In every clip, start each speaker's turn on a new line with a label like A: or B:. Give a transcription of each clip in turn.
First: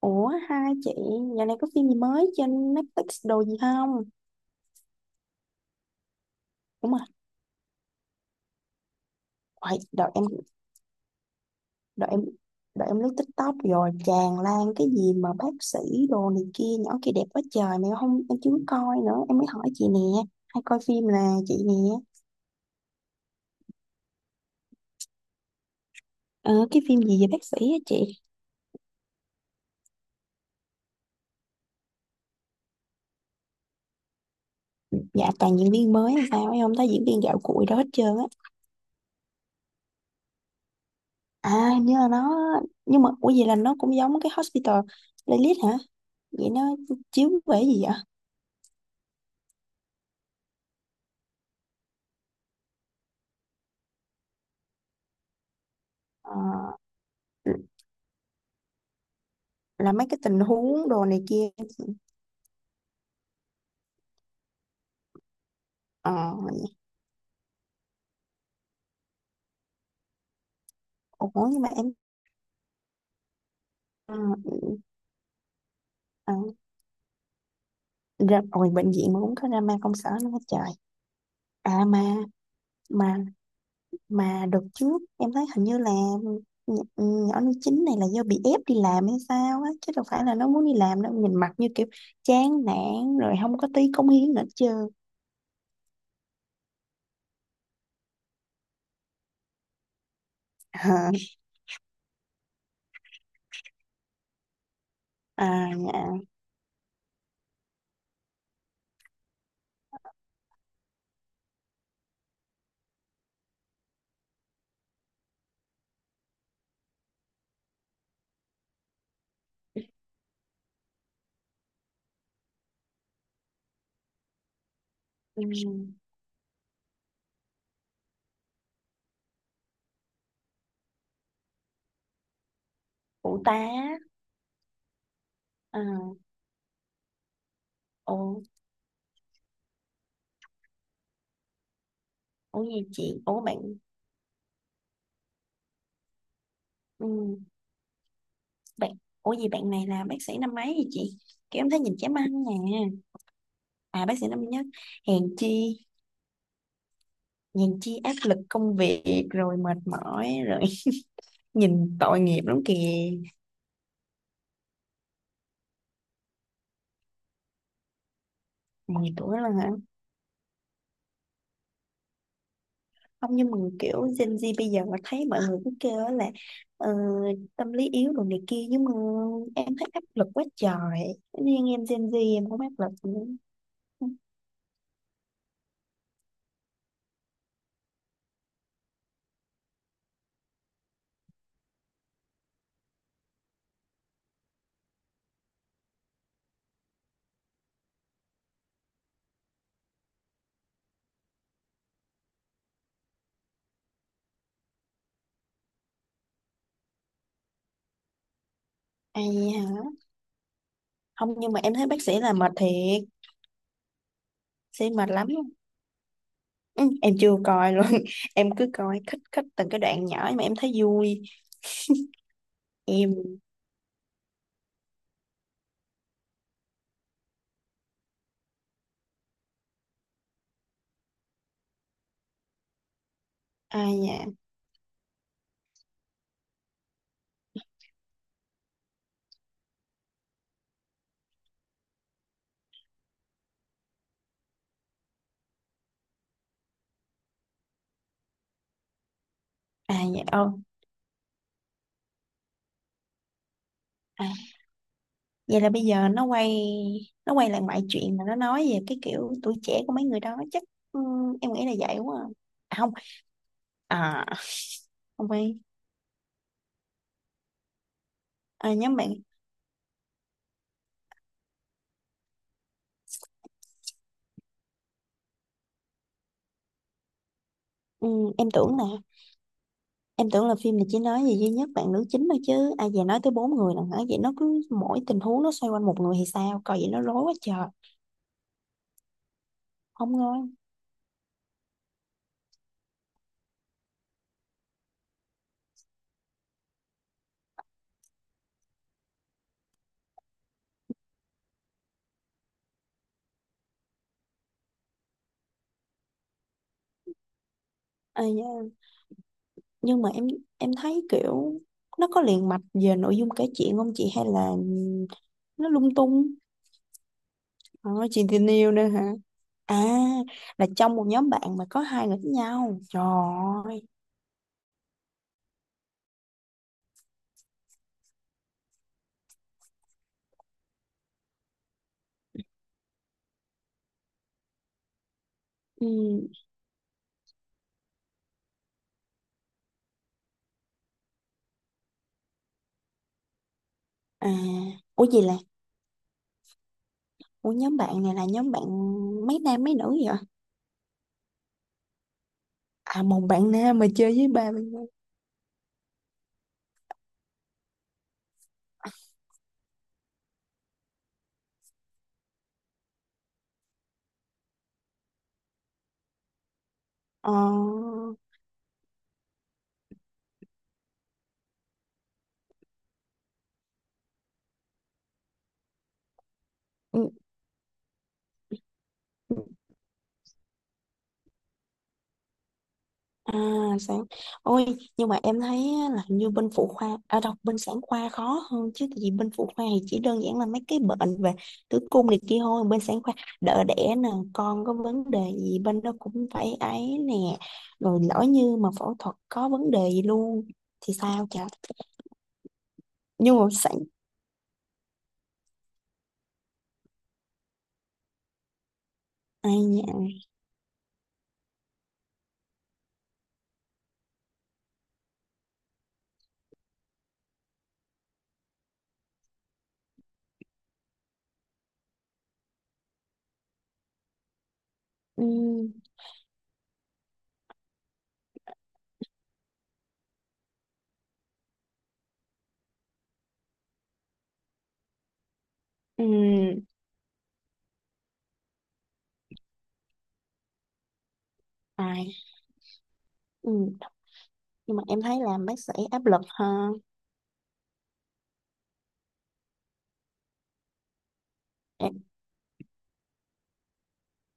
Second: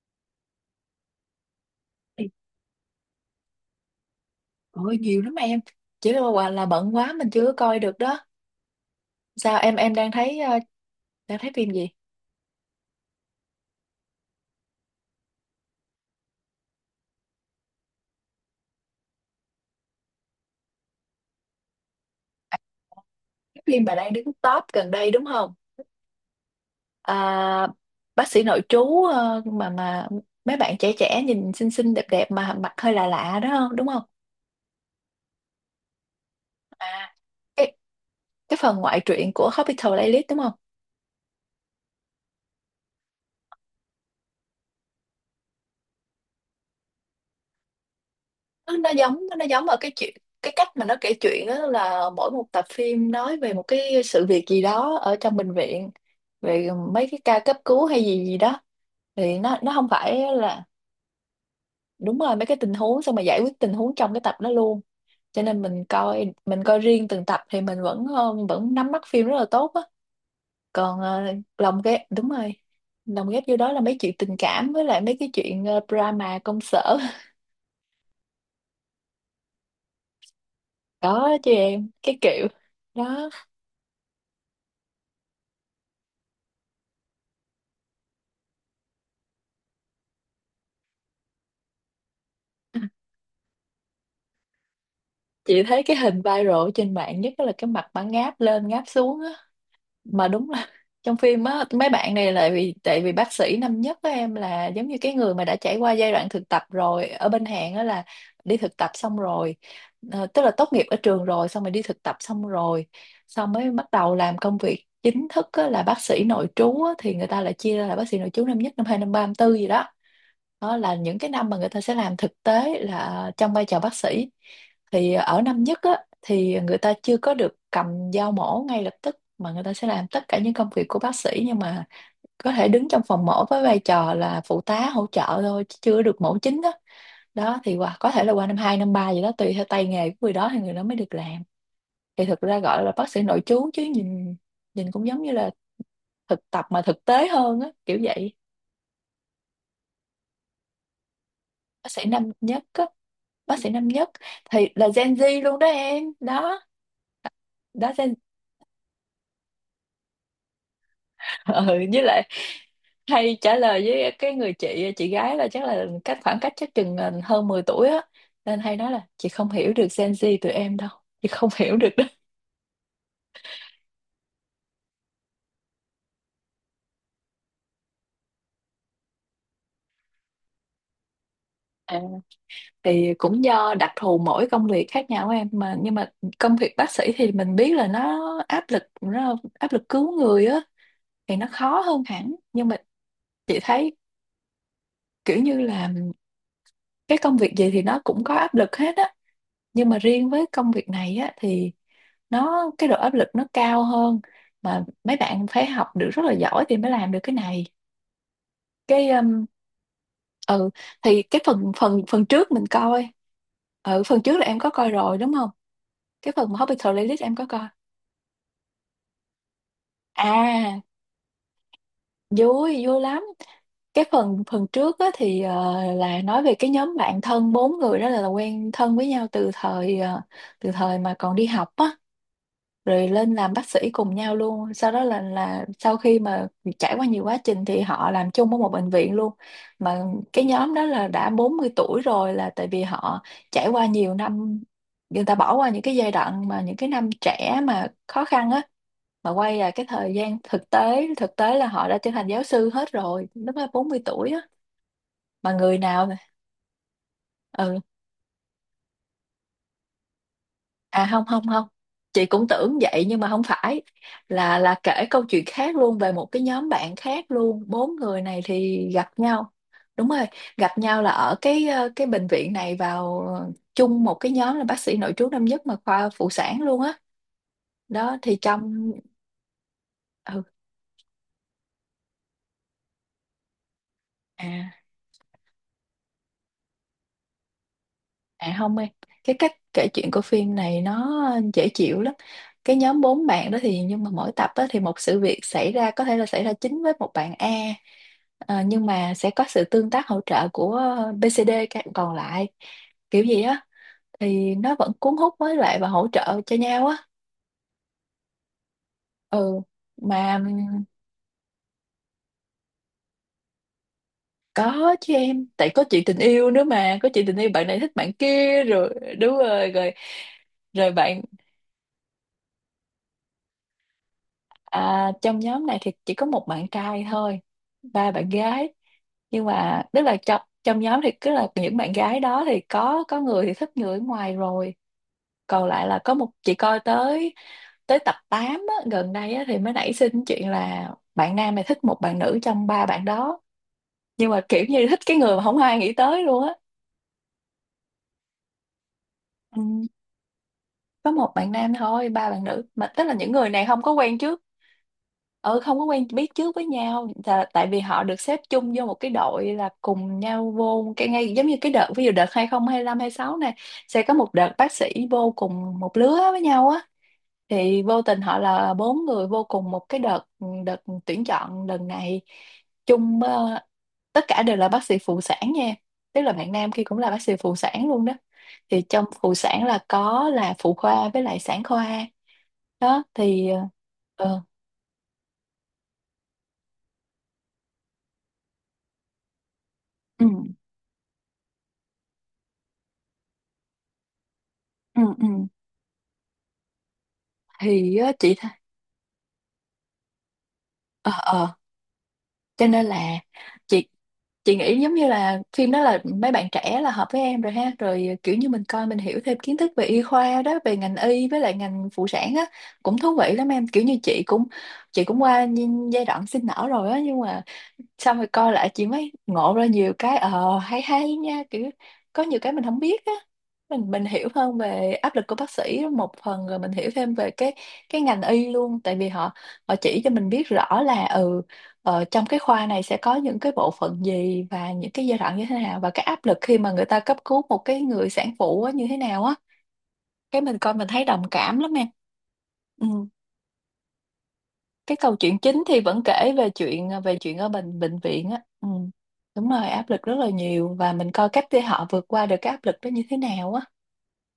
A: Ủa hai chị, dạo này có phim gì mới trên Netflix đồ gì không?
B: Ôi nhiều lắm em. Chỉ là, quả là
A: Đúng
B: bận
A: rồi.
B: quá mình chưa có coi được đó. Sao em em đang
A: Đợi em.
B: thấy đang thấy phim gì?
A: Đợi em Đợi em lướt TikTok rồi tràn lan cái gì mà bác sĩ đồ này kia. Nhỏ kia đẹp quá trời. Mà em không em chưa coi nữa. Em mới hỏi chị nè. Hay coi phim là chị nè.
B: Cái phim bà đang đứng top gần đây đúng không?
A: Ờ cái phim gì về bác sĩ
B: à,
A: á chị?
B: Bác sĩ nội trú, ờ, mà mấy bạn trẻ trẻ nhìn xinh xinh đẹp đẹp mà mặt hơi lạ lạ đó không đúng không?
A: Dạ toàn diễn viên mới hay sao? Em không thấy diễn
B: à
A: viên gạo cội
B: cái
A: đó hết trơn á.
B: cái phần ngoại truyện của Hospital Playlist đúng không?
A: À hình như là nó. Nhưng mà ủa vậy là nó cũng giống cái Hospital Playlist hả? Vậy nó chiếu về cái gì vậy?
B: Nó giống ở cái chuyện, cái cách mà nó kể chuyện đó là mỗi một tập phim nói về một cái sự việc gì đó ở trong bệnh viện,
A: Ờ
B: về mấy cái ca cấp cứu hay gì gì đó. Thì nó không
A: là mấy cái
B: phải
A: tình
B: là,
A: huống đồ này kia chị.
B: đúng rồi, mấy cái tình huống xong mà giải quyết tình huống trong cái tập đó luôn. Cho nên mình coi
A: ờ
B: mình coi riêng từng tập thì mình vẫn vẫn nắm bắt phim rất là tốt á. Còn
A: ủa nhưng mà
B: lồng
A: em.
B: ghép, đúng rồi, lồng ghép vô đó là mấy
A: ờ,
B: chuyện tình cảm với lại mấy cái chuyện
A: ờ,
B: drama công sở.
A: Ra rồi, bệnh viện mà cũng có drama công sở nữa hết trời.
B: Đó chứ
A: à
B: em,
A: mà
B: cái kiểu
A: mà
B: đó.
A: mà đợt trước em thấy hình như là nhỏ nó chính này là do bị ép đi làm hay sao á, chứ đâu phải là nó muốn đi làm đâu, nhìn mặt như kiểu chán nản rồi không có tí cống hiến nữa chứ.
B: Chị thấy cái hình viral ở trên mạng nhất là cái mặt mà ngáp lên ngáp xuống á, mà đúng là
A: à,
B: trong phim á, mấy bạn này lại vì tại vì bác sĩ năm nhất của em là giống như cái người mà đã
A: à,
B: trải qua giai
A: à,
B: đoạn thực tập rồi ở bên Hàn á, là đi thực tập xong rồi. Tức là tốt nghiệp ở trường rồi, xong rồi đi thực tập xong rồi, xong mới bắt đầu làm công việc chính thức á, là bác sĩ nội trú á, thì người ta lại chia ra là bác sĩ nội trú năm nhất, năm hai, năm ba, năm tư gì đó. Đó là những cái năm mà người ta sẽ làm thực tế là trong vai trò bác sĩ. Thì ở
A: ừ,
B: năm nhất á, thì người ta chưa có được cầm dao mổ ngay lập tức mà người ta sẽ làm tất cả những công việc của bác sĩ, nhưng mà có thể đứng trong phòng
A: Phụ
B: mổ
A: tá.
B: với vai trò là phụ tá hỗ trợ thôi chứ
A: à,
B: chưa được mổ chính đó. Đó thì qua, có thể là
A: Ủa.
B: qua năm 2 năm 3 gì đó tùy theo tay nghề của người đó thì người đó mới được làm. Thì thực ra
A: ủa
B: gọi
A: gì
B: là bác sĩ
A: chị ủa
B: nội
A: bạn.
B: trú chứ nhìn, nhìn cũng giống như là thực tập mà thực tế
A: ừ.
B: hơn á, kiểu vậy.
A: Bạn. Ủa gì bạn này là bác sĩ năm mấy vậy chị? Kiểu em thấy
B: Bác
A: nhìn
B: sĩ
A: chém ăn
B: năm nhất
A: nè.
B: á, bác sĩ năm
A: À
B: nhất
A: bác sĩ năm nhất.
B: thì là Gen
A: Hèn
B: Z luôn đó
A: chi.
B: em. Đó
A: Hèn
B: đó
A: chi
B: Gen
A: áp lực công việc rồi mệt mỏi rồi.
B: ừ,
A: Nhìn
B: với
A: tội
B: lại
A: nghiệp lắm kìa.
B: hay trả lời với cái người chị gái là chắc là khoảng cách chắc chừng hơn 10 tuổi á, nên hay nói là
A: Mười
B: chị
A: tuổi là
B: không
A: hả?
B: hiểu được Gen Z tụi em đâu, chị không hiểu được đó.
A: Không nhưng mà kiểu Gen Z bây giờ mà thấy mọi người cứ kêu á là ờ, tâm lý yếu đồ này kia, nhưng mà em thấy áp lực quá trời. Thế nên em
B: À,
A: Gen Z em không áp lực
B: thì
A: nữa.
B: cũng do đặc thù mỗi công việc khác nhau em, mà nhưng mà công việc bác sĩ thì mình biết là nó áp lực, nó áp lực cứu người á thì nó khó hơn hẳn. Nhưng mà chị thấy kiểu như là cái công việc gì thì nó cũng có áp lực hết á, nhưng mà riêng với công việc này á thì nó, cái độ áp lực nó cao hơn, mà mấy bạn phải học được rất là giỏi thì mới làm được cái này. Cái
A: Ai hả?
B: ừ, thì
A: Không
B: cái
A: nhưng mà
B: phần
A: em thấy
B: phần
A: bác sĩ
B: phần
A: là
B: trước
A: mệt
B: mình
A: thiệt.
B: coi, ừ, phần trước là em có
A: Sĩ
B: coi
A: mệt
B: rồi
A: lắm.
B: đúng không? Cái phần mà
A: Ừ,
B: Hospital
A: em
B: Playlist em
A: chưa
B: có coi,
A: coi luôn. Em cứ coi khích khích từng cái đoạn nhỏ mà em thấy
B: à
A: vui.
B: vui, vui lắm.
A: Em.
B: Cái phần phần trước á, thì là nói về cái nhóm bạn thân bốn người đó, là quen thân với nhau từ thời từ thời mà còn đi học á, rồi lên làm bác sĩ
A: Ai
B: cùng
A: nhà.
B: nhau luôn. Sau đó là sau khi mà trải qua nhiều quá trình thì họ làm chung ở một bệnh viện luôn, mà cái nhóm đó là đã 40 tuổi rồi, là tại vì họ trải qua nhiều năm, người ta bỏ qua những cái giai đoạn mà những cái năm trẻ mà khó khăn á, mà quay lại cái
A: Ai
B: thời
A: nhà
B: gian
A: ô.
B: thực tế, thực tế là họ đã trở thành giáo sư hết rồi, lúc đó 40
A: À,
B: tuổi á, mà
A: vậy là
B: người
A: bây
B: nào
A: giờ nó quay, nó quay lại
B: ừ,
A: mọi chuyện mà nó nói về cái kiểu tuổi trẻ của mấy người đó chắc. Ừ,
B: À không không
A: em nghĩ
B: không,
A: là vậy quá
B: chị cũng
A: à. À
B: tưởng
A: không.
B: vậy nhưng mà không phải,
A: À
B: là kể câu
A: không
B: chuyện
A: phải.
B: khác luôn về một cái nhóm bạn khác luôn, bốn người này
A: À,
B: thì
A: nhóm bạn.
B: gặp nhau, đúng rồi, gặp nhau là ở cái cái bệnh viện này, vào chung một cái nhóm là bác sĩ nội trú năm nhất mà khoa phụ sản luôn á.
A: Ừ,
B: Đó, thì
A: em tưởng nè.
B: trong,
A: Em
B: ừ,
A: tưởng là phim này chỉ nói về duy nhất bạn nữ chính thôi chứ. Ai à, về nói tới bốn người là hả? Vậy nó
B: à,
A: cứ mỗi tình huống nó xoay quanh một người thì sao coi, vậy nó rối quá trời.
B: À không em, cái cách kể chuyện
A: Không
B: của
A: ngon.
B: phim này nó dễ chịu lắm. Cái nhóm bốn bạn đó thì, nhưng mà mỗi tập đó thì một sự việc xảy ra có thể là xảy ra chính với một bạn A. Ờ, nhưng mà sẽ có sự tương tác hỗ trợ của BCD, các bạn còn lại, kiểu gì á thì nó vẫn cuốn hút với lại và hỗ trợ cho nhau á.
A: À, dạ.
B: Ừ,
A: nhưng mà em
B: mà
A: em thấy kiểu nó có liền mạch về nội dung kể chuyện không chị, hay là
B: có chứ em,
A: nó
B: tại có
A: lung
B: chuyện tình
A: tung?
B: yêu nữa mà, có chuyện tình yêu bạn này
A: À,
B: thích bạn
A: chị tình
B: kia
A: yêu nữa
B: rồi,
A: hả?
B: đúng rồi
A: À
B: rồi,
A: là
B: rồi
A: trong một
B: bạn.
A: nhóm bạn mà có hai người với nhau trời ơi.
B: À, trong nhóm này thì chỉ có một bạn trai thôi, ba bạn gái. Nhưng mà tức là trong trong nhóm thì cứ là những bạn gái đó thì có người thì thích người ở ngoài rồi. Còn lại là có
A: ừ,
B: một chị coi tới, tới tập 8 á, gần đây á, thì mới nảy sinh chuyện là bạn nam này thích một bạn nữ trong ba bạn đó.
A: à
B: Nhưng mà kiểu như thích
A: Ủa
B: cái
A: gì
B: người
A: là,
B: mà không ai nghĩ tới luôn á.
A: ủa nhóm bạn này là nhóm bạn mấy
B: Ừ.
A: nam mấy nữ vậy?
B: Có một bạn nam thôi, ba bạn nữ, mà
A: À
B: tức là
A: một
B: những người
A: bạn
B: này
A: nam
B: không
A: mà
B: có
A: chơi
B: quen
A: với
B: trước,
A: ba bạn nữ.
B: ừ, không có quen biết trước với nhau là tại vì họ được xếp chung vô một cái đội, là cùng nhau vô một cái ngay, giống như cái đợt, ví dụ đợt 2025 sáu này sẽ có một đợt bác sĩ vô cùng một lứa với nhau á,
A: ờ
B: thì vô tình họ là bốn người vô cùng một cái đợt đợt tuyển chọn lần này chung. Ờ, Tất cả đều là bác sĩ phụ sản nha, tức là bạn nam kia cũng là bác sĩ phụ sản luôn đó. Thì trong phụ
A: ừ,
B: sản là có là phụ khoa với lại sản khoa. Đó
A: À,
B: thì
A: sáng.
B: ờ,
A: Ôi, nhưng mà em thấy á, là hình như bên phụ khoa, à, đọc bên sản khoa khó hơn chứ, tại vì bên phụ khoa thì chỉ đơn
B: ừ
A: giản là mấy cái bệnh về tử cung này kia thôi, bên sản khoa đỡ đẻ nè, con có
B: ừ
A: vấn đề
B: ừ
A: gì bên đó cũng phải ấy nè,
B: thì
A: rồi lỡ
B: chị thấy,
A: như mà phẫu thuật có vấn đề gì luôn thì
B: ờ
A: sao chả.
B: ờ cho nên là
A: Nhưng mà sản.
B: chị chị nghĩ giống như là phim đó là mấy bạn trẻ là hợp với em rồi ha, rồi kiểu như mình coi mình hiểu thêm kiến
A: Ai
B: thức về y
A: nhỉ?
B: khoa đó, về ngành y với lại ngành phụ sản á, cũng thú vị lắm em, kiểu như chị cũng, chị cũng qua giai đoạn sinh nở rồi á, nhưng mà xong rồi coi lại chị mới ngộ ra nhiều cái hay hay nha, kiểu có nhiều cái mình không biết á, mình hiểu hơn về áp lực
A: Ừ,
B: của bác sĩ một phần, rồi mình hiểu thêm về cái ngành y luôn, tại vì họ, họ chỉ cho mình biết rõ là trong cái khoa này sẽ có những cái bộ phận gì và những cái giai đoạn như thế nào, và cái
A: ừ.
B: áp lực khi mà người ta cấp cứu một cái người sản phụ á, như thế nào á, cái mình coi mình thấy đồng cảm lắm em.
A: Ai.
B: Ừ.
A: Ừ. Nhưng mà
B: Cái
A: em
B: câu
A: thấy
B: chuyện
A: làm bác
B: chính thì
A: sĩ
B: vẫn
A: áp lực
B: kể về
A: ha.
B: chuyện về chuyện ở bệnh bệnh viện á. Ừ. Đúng rồi, áp lực rất là nhiều và mình coi cách để họ vượt qua được cái áp lực đó như thế nào á.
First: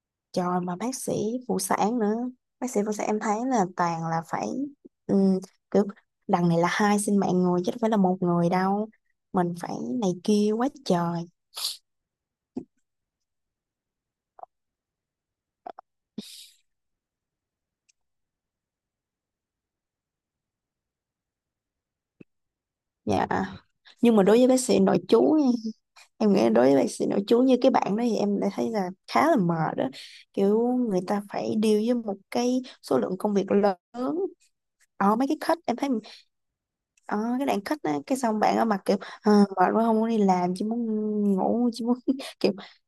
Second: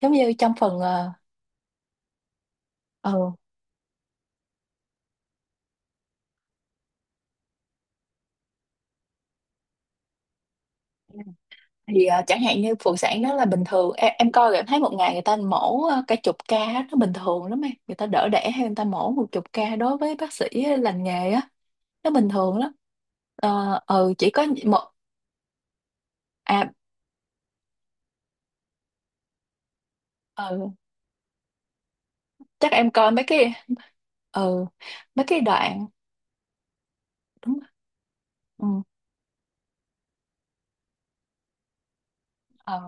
B: Giống như trong
A: Trời mà
B: phần
A: bác sĩ phụ sản nữa. Bác sĩ phụ sản
B: ừ,
A: em thấy là toàn là phải ừm, kiểu đằng này là hai sinh mạng người, chứ đâu phải là một người đâu. Mình phải này kia quá trời.
B: thì chẳng hạn như phụ sản đó là bình thường em coi rồi em thấy một ngày người ta mổ cả chục ca á, nó bình thường lắm em. Người ta đỡ đẻ hay người ta mổ một chục ca đối với bác sĩ lành nghề á, nó bình thường lắm.
A: Dạ. Nhưng mà
B: Chỉ
A: đối
B: có
A: với bác sĩ
B: một.
A: nội trú nha, em nghĩ đối
B: à
A: với bác sĩ nội trú như cái bạn đó thì em lại thấy là khá là mệt đó, kiểu
B: ừ,
A: người ta phải deal với một cái
B: Chắc em
A: số
B: coi
A: lượng
B: mấy
A: công việc
B: cái,
A: lớn.
B: ừ,
A: Ở
B: mấy
A: mấy cái
B: cái
A: khách em
B: đoạn
A: thấy, ở cái
B: đúng.
A: đoạn khách á cái xong bạn ở
B: ừ,
A: mặt kiểu "Ờ, mệt quá không muốn đi làm, chỉ muốn ngủ, chỉ muốn kiểu
B: ờ,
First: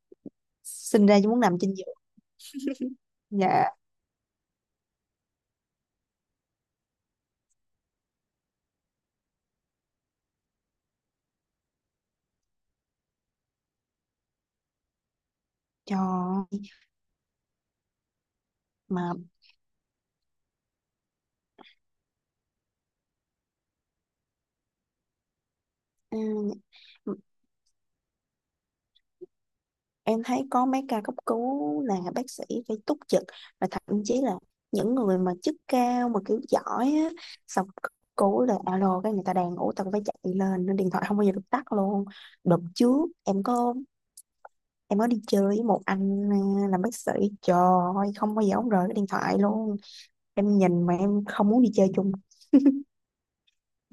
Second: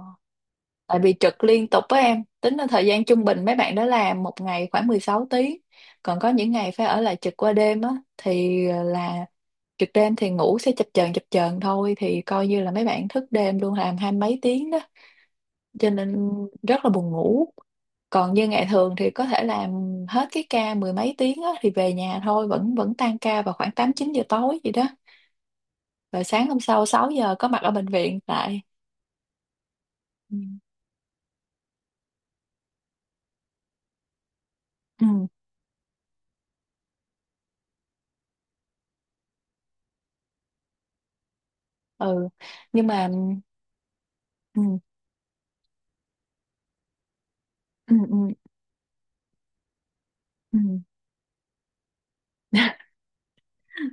B: Tại
A: sinh
B: vì
A: ra chỉ muốn
B: trực
A: nằm
B: liên
A: trên
B: tục,
A: giường."
B: với em tính là thời gian trung bình mấy bạn
A: Dạ.
B: đó làm một ngày khoảng 16 tiếng, còn có những ngày phải ở lại trực qua đêm á. Thì là trực đêm thì ngủ sẽ chập chờn thôi, thì coi như là mấy bạn thức đêm luôn, làm hai mấy tiếng đó, cho
A: Trời
B: nên
A: ơi,
B: rất là buồn ngủ. Còn như ngày thường thì
A: mà
B: có thể làm hết cái ca mười mấy tiếng á, thì về nhà thôi, vẫn vẫn tan ca vào khoảng 8 9 giờ tối gì đó. Rồi sáng
A: ừ,
B: hôm sau 6 giờ có mặt ở bệnh viện lại.
A: em
B: ừ
A: thấy có mấy ca cấp cứu là bác sĩ phải túc trực, và thậm chí là những người
B: ừ
A: mà chức cao mà kiểu giỏi á, xong cấp cứu là alo cái người ta đang ngủ tao phải chạy lên, nên điện thoại không bao giờ được tắt luôn.
B: ừ.
A: Đợt
B: Nhưng
A: trước
B: mà
A: em có
B: ừ
A: Em có đi chơi với một anh à, làm bác sĩ, trời
B: ừ
A: ơi
B: ừ,
A: không bao giờ ông rời cái điện thoại luôn.
B: ừ.
A: Em nhìn mà em không muốn đi chơi chung.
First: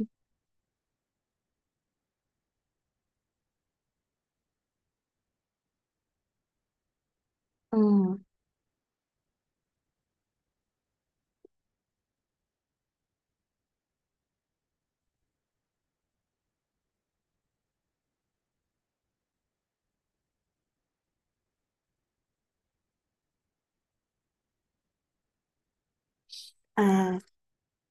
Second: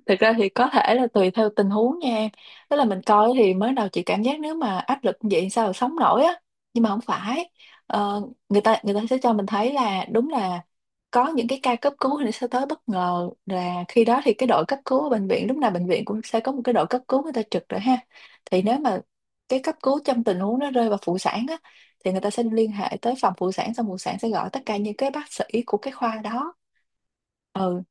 B: thực ra thì có thể là tùy theo tình huống nha em. Tức là mình coi thì mới đầu chị cảm giác nếu mà áp lực như vậy sao mà sống nổi á. Nhưng mà không phải.
A: ừ.
B: Ờ, Người ta, người ta sẽ cho mình thấy là đúng là có những cái ca cấp cứu thì nó sẽ tới bất ngờ, là khi đó thì cái đội cấp cứu ở bệnh viện, lúc nào bệnh viện cũng sẽ có một cái đội cấp cứu người ta trực rồi ha. Thì nếu mà cái cấp cứu trong tình huống nó rơi vào phụ sản á, thì người ta sẽ liên hệ tới phòng phụ sản, xong phụ sản sẽ gọi tất cả những cái bác sĩ của cái khoa đó.
A: à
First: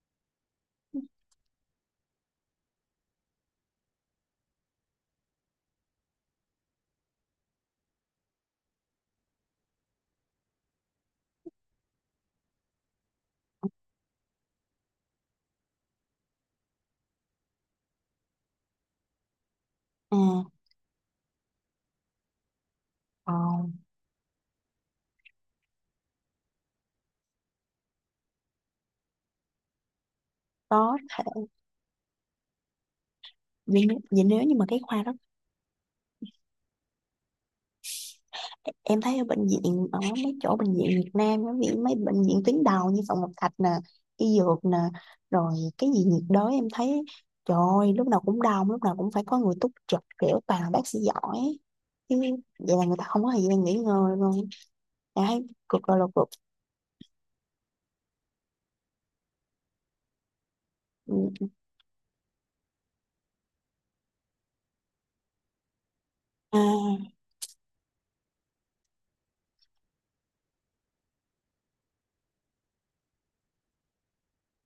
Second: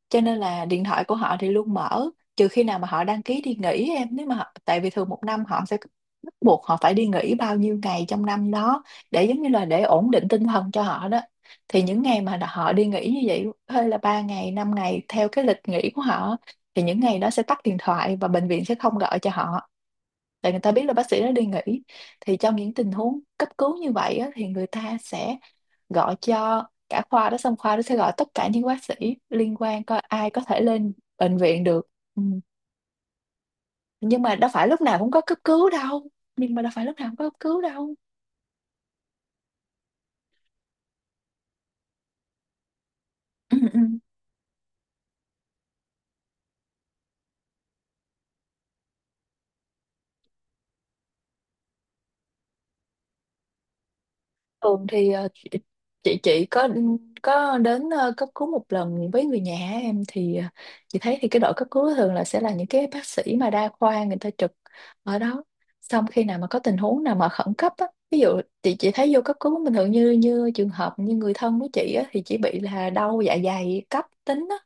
B: Cho nên là điện thoại của họ thì luôn mở, trừ khi nào mà họ đăng ký đi nghỉ em. Nếu mà họ, tại vì thường một năm họ sẽ bắt buộc họ phải đi nghỉ bao nhiêu ngày trong năm đó, để giống như là để ổn định tinh thần cho họ đó, thì những ngày mà họ đi nghỉ như vậy hơi là 3 ngày 5 ngày theo cái lịch nghỉ của họ, thì những ngày đó sẽ tắt điện thoại và bệnh viện sẽ không gọi cho họ,
A: à
B: tại người ta biết là bác sĩ đã đi nghỉ. Thì trong những tình huống cấp
A: Còn
B: cứu như vậy á, thì người ta sẽ gọi cho cả khoa đó, xong khoa đó sẽ gọi tất cả những bác sĩ liên quan coi ai có thể lên
A: có
B: bệnh
A: thể
B: viện được. Ừ.
A: vì,
B: Nhưng
A: vì
B: mà
A: nếu
B: đâu
A: như mà
B: phải
A: cái
B: lúc nào
A: khoa
B: cũng
A: đó
B: có cấp cứu đâu. Nhưng mà đâu phải lúc nào cũng có cấp cứu đâu.
A: em thấy ở bệnh viện, ở mấy chỗ bệnh viện Việt Nam á, ví dụ mấy bệnh viện tuyến đầu như Phạm Ngọc Thạch
B: ừ,
A: nè,
B: ừ.
A: y dược nè, rồi cái gì nhiệt đới em thấy trời ơi lúc nào cũng đông, lúc nào cũng phải có người túc trực kiểu toàn là bác sĩ giỏi chứ. Vậy là người ta không có thời gian nghỉ ngơi luôn.
B: Thường thì
A: Em thấy
B: chị
A: cực rồi là
B: chị
A: cực.
B: chị có đến cấp cứu một lần với người nhà em. Thì chị thấy thì cái
A: Ừ,
B: đội cấp cứu thường là sẽ là những cái bác sĩ mà đa khoa, người ta trực ở đó. Xong khi nào mà có tình huống
A: à,
B: nào mà khẩn cấp á, ví dụ chị thấy vô cấp cứu bình thường như như trường hợp như người thân của chị á thì chỉ bị là đau dạ dày cấp tính á,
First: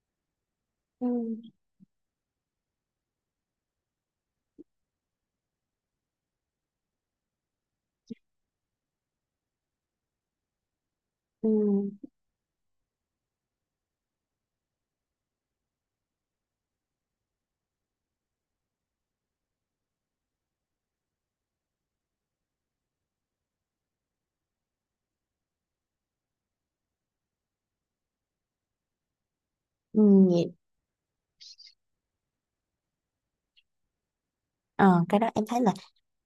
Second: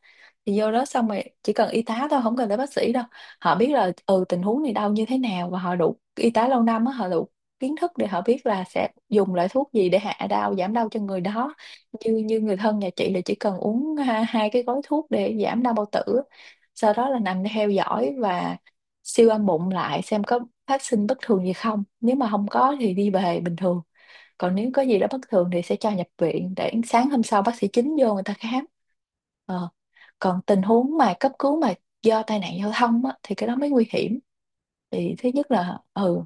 B: thì vô đó
A: ừ,
B: xong rồi chỉ cần y tá thôi, không cần tới bác sĩ đâu. Họ biết là ừ tình huống này đau như thế nào, và họ đủ y tá lâu năm á, họ đủ kiến thức để họ biết là sẽ dùng loại thuốc gì để hạ đau giảm đau cho người
A: ừ,
B: đó. Như như người thân nhà chị là chỉ cần uống hai cái gói thuốc để giảm đau bao tử, sau đó là nằm theo dõi và siêu âm bụng lại xem có phát sinh bất thường gì không. Nếu mà không có thì đi về bình thường, còn nếu có gì đó bất thường thì sẽ cho nhập viện để sáng hôm sau bác sĩ chính vô người ta khám. Ờ.
A: ừ,
B: Còn
A: vậy.
B: tình huống mà cấp cứu mà do tai nạn giao thông á, thì cái đó mới nguy hiểm.
A: Ờ,
B: Thì
A: cái
B: thứ
A: đó em
B: nhất
A: thấy là
B: là ừ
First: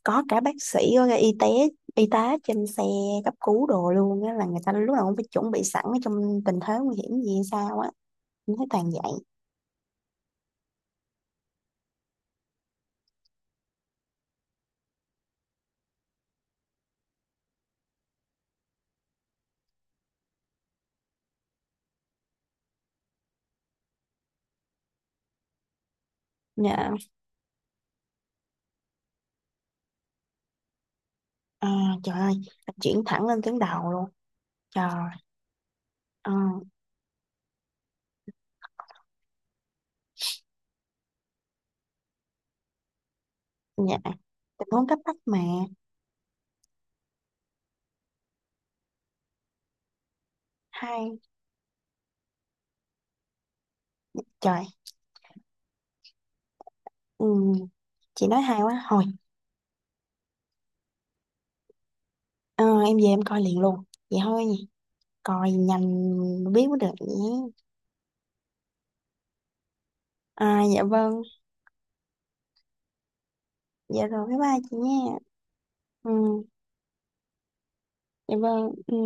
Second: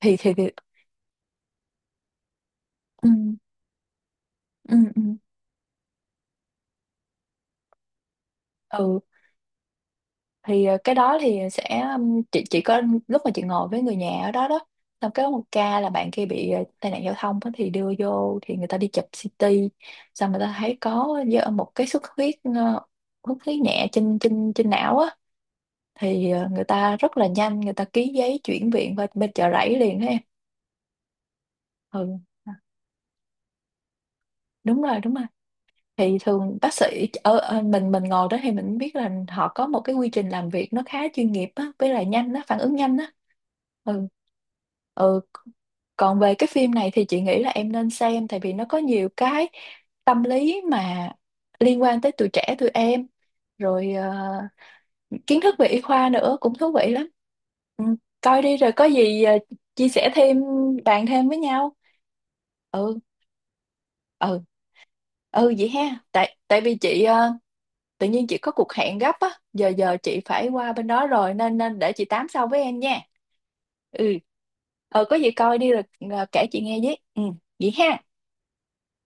A: có cả
B: thì
A: bác sĩ có cả y tế, y tá trên xe
B: ừ.
A: cấp cứu đồ luôn á, là người ta
B: ừ
A: lúc
B: ừ
A: nào cũng phải chuẩn bị sẵn ở trong tình thế nguy hiểm gì hay sao á. Mình thấy toàn
B: ừ
A: vậy.
B: thì cái đó thì sẽ chị chỉ có lúc mà chị ngồi với người nhà ở đó đó, xong cái có một ca là bạn kia bị tai nạn giao thông á, thì đưa vô thì người ta đi chụp CT, xong người ta thấy có do một cái xuất huyết xuất huyết nhẹ trên trên trên não á. Thì người
A: Dạ.
B: ta rất là nhanh, người ta ký giấy chuyển viện qua bên chợ rẫy liền đó em.
A: À,
B: ừ
A: trời ơi.
B: à,
A: Chuyển thẳng lên tuyến đầu luôn.
B: Đúng
A: Trời.
B: rồi, đúng rồi. Thì
A: À,
B: thường bác sĩ ở, ở mình ngồi đó thì mình biết là họ có một cái quy trình làm việc nó khá chuyên nghiệp á, với lại nhanh á, phản ứng nhanh á.
A: dạ.
B: ừ
A: Tình huống cấp bách
B: ừ
A: mà.
B: Còn về cái phim này thì chị nghĩ là em nên xem, tại vì nó có nhiều cái tâm lý mà
A: Hai.
B: liên quan tới tuổi trẻ tụi em, rồi
A: Trời.
B: kiến thức về y khoa nữa cũng thú vị lắm.
A: Ừ,
B: Ừ,
A: chị nói
B: coi đi
A: hay
B: rồi
A: quá
B: có
A: thôi.
B: gì chia sẻ thêm, bàn thêm với nhau.
A: Ờ, em
B: ừ
A: về em coi liền luôn. Vậy
B: ừ
A: thôi nhỉ. Coi
B: Vậy
A: nhanh.
B: ha, tại tại
A: Biết
B: vì
A: mới được
B: chị
A: nhé.
B: ờ, tự nhiên chị có cuộc hẹn gấp á, giờ giờ chị phải
A: À
B: qua
A: dạ
B: bên đó
A: vâng.
B: rồi, nên nên để chị tám sau với em nha.
A: Dạ
B: Ừ,
A: rồi bye bye chị
B: ờ có
A: nha.
B: gì coi đi rồi à,
A: Ừ
B: kể chị nghe với. Ừ vậy ha.
A: dạ vâng ừ.